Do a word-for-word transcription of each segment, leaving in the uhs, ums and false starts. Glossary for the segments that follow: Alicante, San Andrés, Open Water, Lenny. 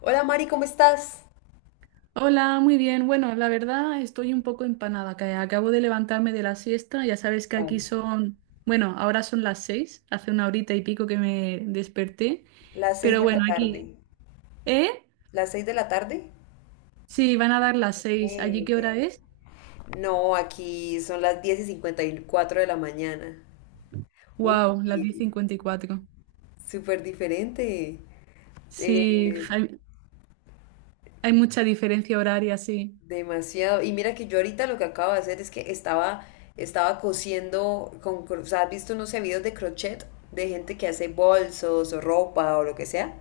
Hola Mari, ¿cómo estás? Hola, muy bien. Bueno, la verdad estoy un poco empanada, que acabo de levantarme de la siesta. Ya sabes que aquí Ay, son, bueno, ahora son las seis, hace una horita y pico que me desperté. las seis Pero de bueno, la aquí, tarde. ¿eh? ¿Las seis de la tarde? Sí, van a dar las Ok, seis. ¿Allí qué ok. hora es? No, aquí son las diez y cincuenta y cuatro de la mañana. Wow, Uy, las diez cincuenta y cuatro. súper diferente. Sí, Eh, hay, hay mucha diferencia horaria, sí. demasiado. Y mira que yo ahorita lo que acabo de hacer es que estaba, estaba cosiendo con, cro- o sea, ¿has visto unos videos de crochet de gente que hace bolsos o ropa o lo que sea?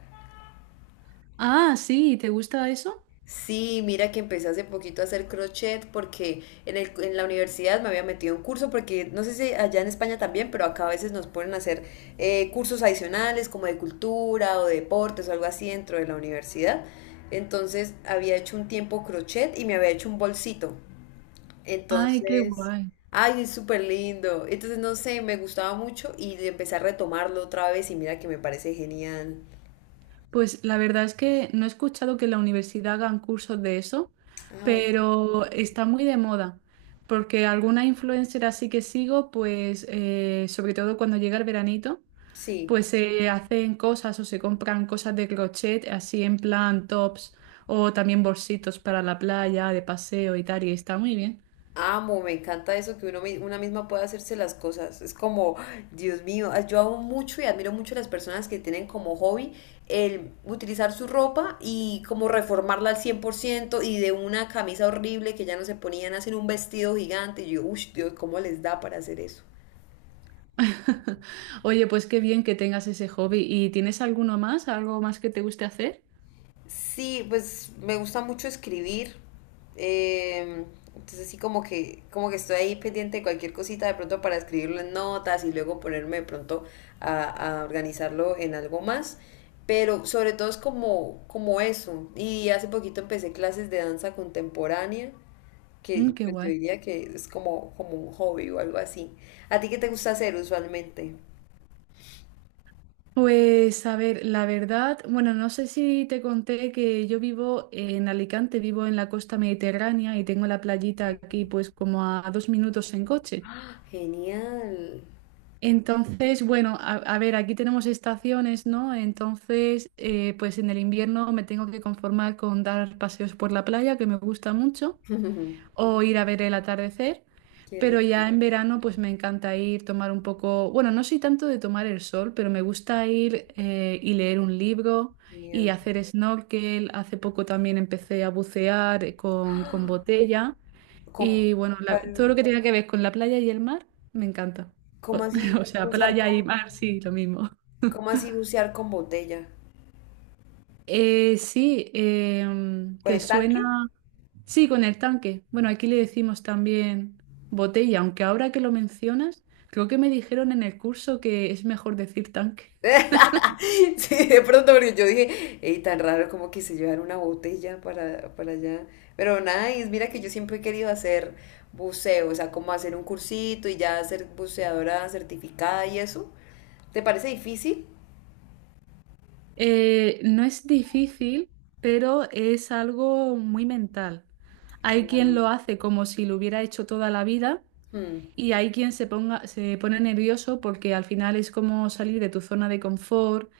Ah, sí, ¿te gusta eso? Sí, mira que empecé hace poquito a hacer crochet porque en el, en la universidad me había metido a un curso porque no sé si allá en España también, pero acá a veces nos ponen a hacer eh, cursos adicionales como de cultura o de deportes o algo así dentro de la universidad. Entonces había hecho un tiempo crochet y me había hecho un bolsito. Ay, qué Entonces, guay. ay, es súper lindo. Entonces, no sé, me gustaba mucho y empecé a retomarlo otra vez y mira que me parece genial. Pues la verdad es que no he escuchado que en la universidad hagan cursos de eso, Ah, ok. pero está muy de moda, porque alguna influencer así que sigo, pues eh, sobre todo cuando llega el veranito, Sí. pues se hacen cosas o se compran cosas de crochet, así en plan tops o también bolsitos para la playa, de paseo y tal, y está muy bien. Amo, me encanta eso, que uno, mi- una misma puede hacerse las cosas. Es como, Dios mío, ah, yo amo mucho y admiro mucho a las personas que tienen como hobby el utilizar su ropa y como reformarla al cien por ciento, y de una camisa horrible que ya no se ponían, hacen un vestido gigante. Y yo, uff, Dios, ¿cómo les da para hacer eso? Oye, pues qué bien que tengas ese hobby. ¿Y tienes alguno más, algo más que te guste hacer? Sí, pues me gusta mucho escribir. eh, entonces sí como que, como que estoy ahí pendiente de cualquier cosita de pronto para escribirlo en notas y luego ponerme de pronto a, a organizarlo en algo más. Pero sobre todo es como, como eso. Y hace poquito empecé clases de danza contemporánea, Mm, que qué pues, yo guay. diría que es como, como un hobby o algo así. ¿A ti qué te gusta hacer usualmente? Pues a ver, la verdad, bueno, no sé si te conté que yo vivo en Alicante, vivo en la costa mediterránea y tengo la playita aquí pues como a dos minutos en coche. ¡Ah, genial! Entonces, bueno, a, a ver, aquí tenemos estaciones, ¿no? Entonces, eh, pues en el invierno me tengo que conformar con dar paseos por la playa, que me gusta mucho o ir a ver el atardecer, Qué pero ya lindo, en verano pues me encanta ir, tomar un poco, bueno, no soy tanto de tomar el sol, pero me gusta ir eh, y leer un libro y genial. hacer snorkel. Hace poco también empecé a bucear eh, con, con botella ¿Cómo, y bueno, la- todo lo cuál- que tenga que ver con la playa y el mar me encanta. O, cómo o así sea, bucear playa y con, mar, sí, lo mismo. cómo así bucear con botella? Eh, sí, em, ¿Con ¿te el tanque? suena? Sí, con el tanque. Bueno, aquí le decimos también botella, aunque ahora que lo mencionas, creo que me dijeron en el curso que es mejor decir tanque. Sí, de pronto, porque yo dije, ey, tan raro como que se llevar una botella para, para allá. Pero nada, y mira que yo siempre he querido hacer buceo, o sea, como hacer un cursito y ya ser buceadora certificada y eso. ¿Te parece difícil? Eh, no es difícil, pero es algo muy mental. Hay quien Claro. lo hace como si lo hubiera hecho toda la vida Mm, y hay quien se ponga, se pone nervioso porque al final es como salir de tu zona de confort,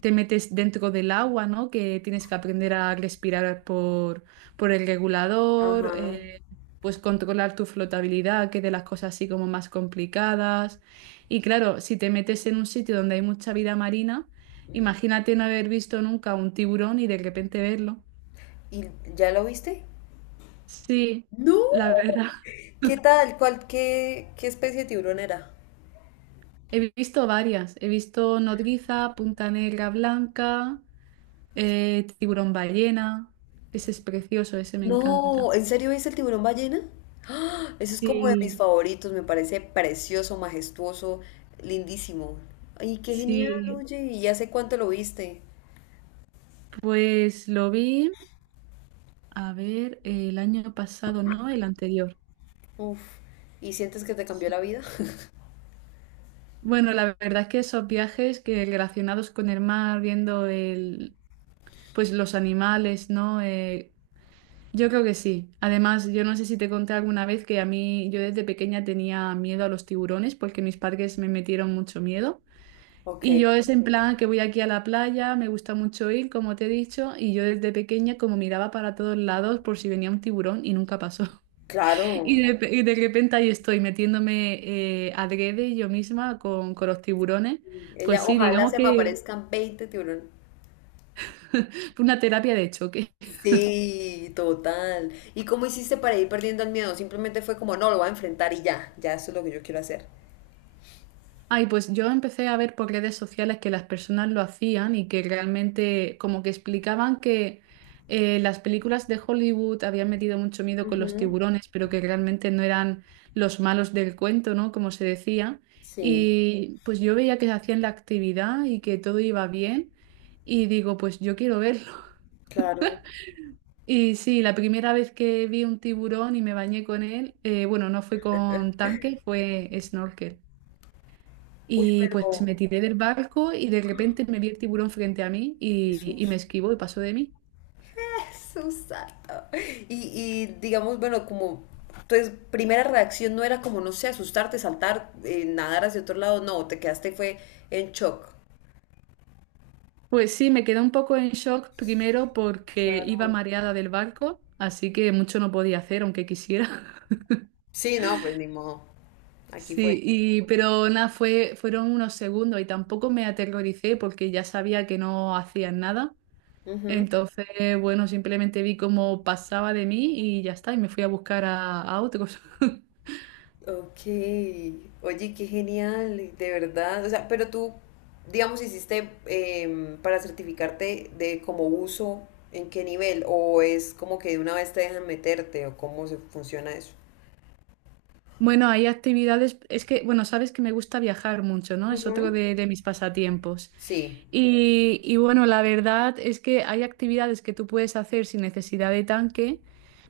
te metes dentro del agua, ¿no? Que tienes que aprender a respirar por, por el regulador, ajá. eh, pues controlar tu flotabilidad, que es de las cosas así como más complicadas. Y claro, si te metes en un sitio donde hay mucha vida marina, imagínate no haber visto nunca un tiburón y de repente verlo. ¿Y ya lo viste? Sí, No. la verdad. ¿Qué tal? ¿Cuál, qué, qué especie de tiburón era? He visto varias. He visto nodriza, punta negra blanca, eh, tiburón ballena. Ese es precioso, ese me encanta. No, ¿en serio ves el tiburón ballena? ¡Ah! Eso es como de mis Sí, favoritos, me parece precioso, majestuoso, lindísimo. Ay, qué genial, Sí, oye, ¿y hace cuánto lo viste? pues lo vi, a ver, el año pasado, ¿no? El anterior. Uf, ¿y sientes que te cambió la Sí. vida? Bueno, la verdad es que esos viajes que relacionados con el mar, viendo el, pues los animales, ¿no? Eh, yo creo que sí. Además, yo no sé si te conté alguna vez que a mí, yo desde pequeña tenía miedo a los tiburones porque mis padres me metieron mucho miedo. Ok, Y yo es en plan que voy aquí a la playa, me gusta mucho ir, como te he dicho, y yo desde pequeña como miraba para todos lados por si venía un tiburón y nunca pasó. Y claro. de, y de repente ahí estoy metiéndome eh, adrede yo misma con, con los tiburones. Pues Ella, sí, ojalá digamos se me que aparezcan veinte tiburones. fue una terapia de choque. Sí, total. ¿Y cómo hiciste para ir perdiendo el miedo? Simplemente fue como, no, lo voy a enfrentar y ya, ya eso es lo que yo quiero hacer. Ay, pues yo empecé a ver por redes sociales que las personas lo hacían y que realmente como que explicaban que eh, las películas de Hollywood habían metido mucho miedo con los Ujú, tiburones, pero que realmente no eran los malos del cuento, ¿no? Como se decía. sí, Y pues yo veía que hacían la actividad y que todo iba bien. Y digo, pues yo quiero verlo. claro. Y sí, la primera vez que vi un tiburón y me bañé con él, eh, bueno, no fue con tanque, fue snorkel. Uy, Y pues me pero tiré del barco y de repente me vi el tiburón frente a mí y, y me Jesús. esquivó y pasó de mí. Susato. Y, y digamos, bueno, como entonces, primera reacción no era como, no sé, asustarte, saltar, eh, nadar hacia otro lado, no, te quedaste fue en shock. Pues sí, me quedé un poco en shock primero porque iba Claro. mareada del barco, así que mucho no podía hacer aunque quisiera. Sí, no, pues ni modo. Aquí fue. Sí, y, pero nada, fue, fueron unos segundos y tampoco me aterroricé porque ya sabía que no hacían nada. Ujú. Entonces, bueno, simplemente vi cómo pasaba de mí y ya está, y me fui a buscar a, a otros. Ok, oye, qué genial, de verdad. O sea, pero tú, digamos, hiciste em, para certificarte de como uso, ¿en qué nivel? ¿O es como que de una vez te dejan meterte? ¿O cómo se funciona eso? Bueno, hay actividades, es que, bueno, sabes que me gusta viajar mucho, ¿no? Es otro Ujú. de, de mis pasatiempos. Sí. Y, y bueno, la verdad es que hay actividades que tú puedes hacer sin necesidad de tanque,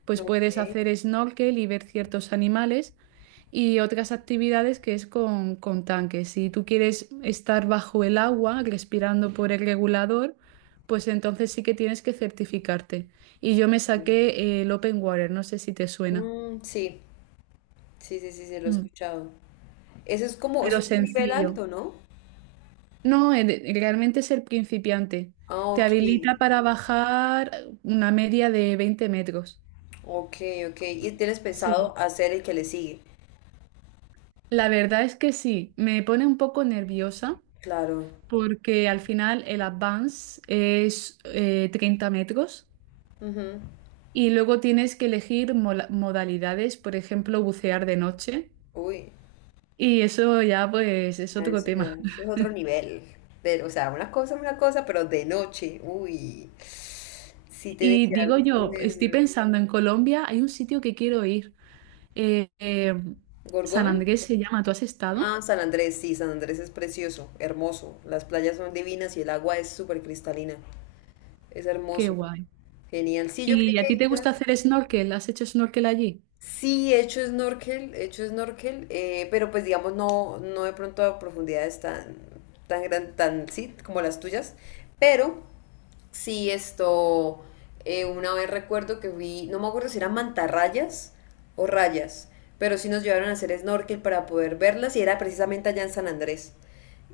pues puedes Ok. hacer snorkel y ver ciertos animales. Y otras actividades que es con, con tanques. Si tú quieres estar bajo el agua, respirando por el regulador, pues entonces sí que tienes que certificarte. Y yo me Bueno. saqué eh, el Open Water, no sé si te suena. Mm, sí, sí, sí, sí, se lo he Mm, escuchado. Eso es como, eso pero es un nivel sencillo. alto, ¿no? No, eh, realmente es el principiante. Ah, Te ok, habilita para bajar una media de veinte metros. ok, ok. Y tienes pensado Sí. hacer el que le sigue. La verdad es que sí, me pone un poco nerviosa Claro. porque al final el advance es eh, treinta metros Ujú. y luego tienes que elegir mola- modalidades, por ejemplo, bucear de noche Uy, y eso ya pues es ah, otro eso ya, tema. eso es otro nivel. Pero, o sea, una cosa es una cosa, pero de noche. Uy, sí tiene Y que dar digo muchos yo, estoy nervios. pensando en Colombia, hay un sitio que quiero ir, eh, eh, San ¿Gorgona? Andrés se llama, ¿tú has estado? Ah, San Andrés, sí, San Andrés es precioso, hermoso. Las playas son divinas y el agua es súper cristalina. Es Qué hermoso. guay. Genial. Sí, yo creo ¿Y a que ti te gusta quizás hacer snorkel? ¿Has hecho snorkel allí? sí he hecho snorkel, he hecho snorkel, eh, pero pues digamos no, no de pronto a profundidades tan, tan gran, tan sí, como las tuyas, pero sí, esto, eh, una vez recuerdo que fui, no me acuerdo si eran mantarrayas o rayas, pero sí nos llevaron a hacer snorkel para poder verlas y era precisamente allá en San Andrés.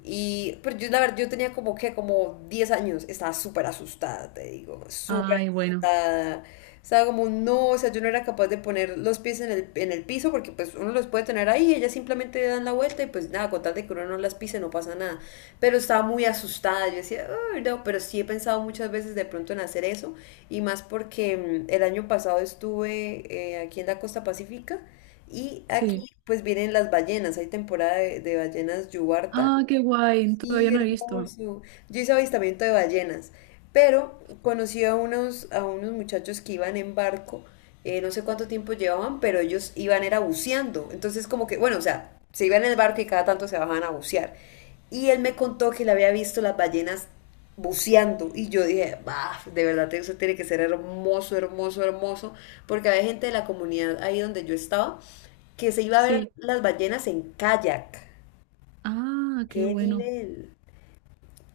Y, pero yo, la verdad, yo tenía como que, como diez años, estaba súper asustada, te digo, súper Ay, bueno, asustada. Estaba como, no, o sea, yo no era capaz de poner los pies en el, en el piso porque pues uno los puede tener ahí, ellas simplemente dan la vuelta y pues nada, con tal de que uno no las pise no pasa nada, pero estaba muy asustada. Yo decía, "Uy, no, pero sí he pensado muchas veces de pronto en hacer eso, y más porque mm, el año pasado estuve eh, aquí en la costa pacífica y aquí sí. pues vienen las ballenas, hay temporada de, de ballenas yubarta. Ah, qué guay, todavía Sí, no he visto. hermoso. Yo hice avistamiento de ballenas, pero conocí a unos, a unos muchachos que iban en barco, eh, no sé cuánto tiempo llevaban, pero ellos iban era buceando. Entonces como que, bueno, o sea, se iban en el barco y cada tanto se bajaban a bucear. Y él me contó que le había visto las ballenas buceando y yo dije, bah, de verdad eso tiene que ser hermoso, hermoso, hermoso, porque había gente de la comunidad ahí donde yo estaba que se iba a ver Sí. las ballenas en kayak. Ah, qué ¡Qué bueno. nivel!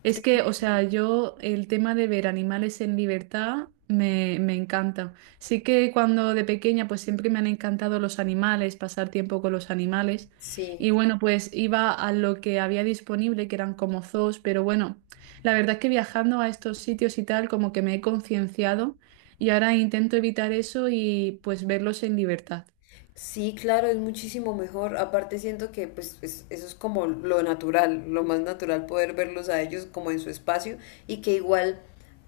Es que, o sea, yo el tema de ver animales en libertad me, me encanta. Sí que cuando de pequeña pues siempre me han encantado los animales, pasar tiempo con los animales. Sí. Y bueno, pues iba a lo que había disponible, que eran como zoos, pero bueno, la verdad es que viajando a estos sitios y tal, como que me he concienciado y ahora intento evitar eso y pues verlos en libertad. Sí, claro, es muchísimo mejor. Aparte siento que pues es- eso es como lo natural, lo más natural poder verlos a ellos como en su espacio y que igual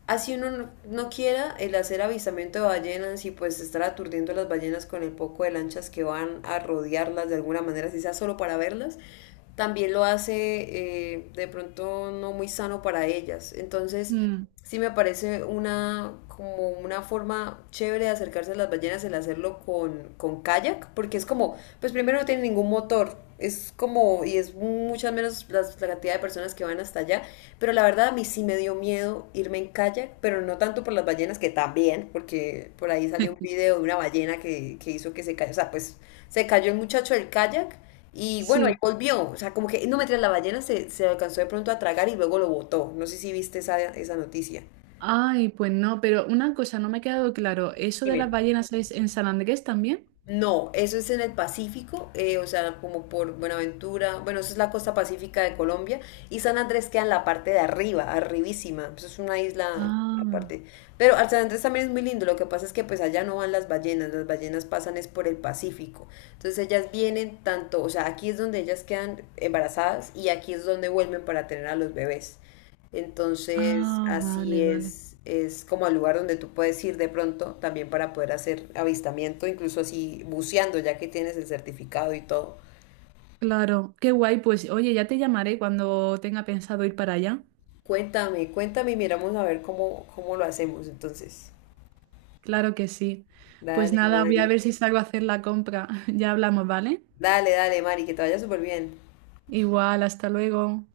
así uno no, no quiera el hacer avistamiento de ballenas y pues estar aturdiendo a las ballenas con el poco de lanchas que van a rodearlas de alguna manera, si sea solo para verlas, también lo hace eh, de pronto no muy sano para ellas. Entonces, Mm. sí me parece una, como una forma chévere de acercarse a las ballenas el hacerlo con, con kayak, porque es como, pues primero no tiene ningún motor, es como, y es muchas menos las- la, cantidad de personas que van hasta allá, pero la verdad a mí sí me dio miedo irme en kayak, pero no tanto por las ballenas, que también, porque por ahí salió un video de una ballena que, que hizo que se cayó, o sea, pues se cayó el muchacho del kayak y bueno, ahí Sí. volvió. O sea, como que no meter la ballena se, se alcanzó de pronto a tragar y luego lo botó. No sé si viste esa, esa noticia. Ay, pues no, pero una cosa no me ha quedado claro, ¿eso de las Dime. ballenas es en San Andrés también? No, eso es en el Pacífico, eh, o sea, como por Buenaventura. Bueno, eso es la costa pacífica de Colombia. Y San Andrés queda en la parte de arriba, arribísima. Eso es una isla Ah, aparte. Pero al San Andrés también es muy lindo. Lo que pasa es que pues allá no van las ballenas. Las ballenas pasan es por el Pacífico. Entonces ellas vienen tanto, o sea, aquí es donde ellas quedan embarazadas y aquí es donde vuelven para tener a los bebés. Entonces, ah, así vale, vale. es, es como al lugar donde tú puedes ir de pronto también para poder hacer avistamiento, incluso así buceando, ya que tienes el certificado y todo. Claro, qué guay. Pues oye, ya te llamaré cuando tenga pensado ir para allá. Cuéntame, cuéntame y miramos a ver cómo, cómo lo hacemos entonces. Claro que sí. Pues Dale, nada, voy a Mari. ver si salgo a hacer la compra. Ya hablamos, ¿vale? Dale, dale, Mari, que te vaya súper bien. Igual, hasta luego.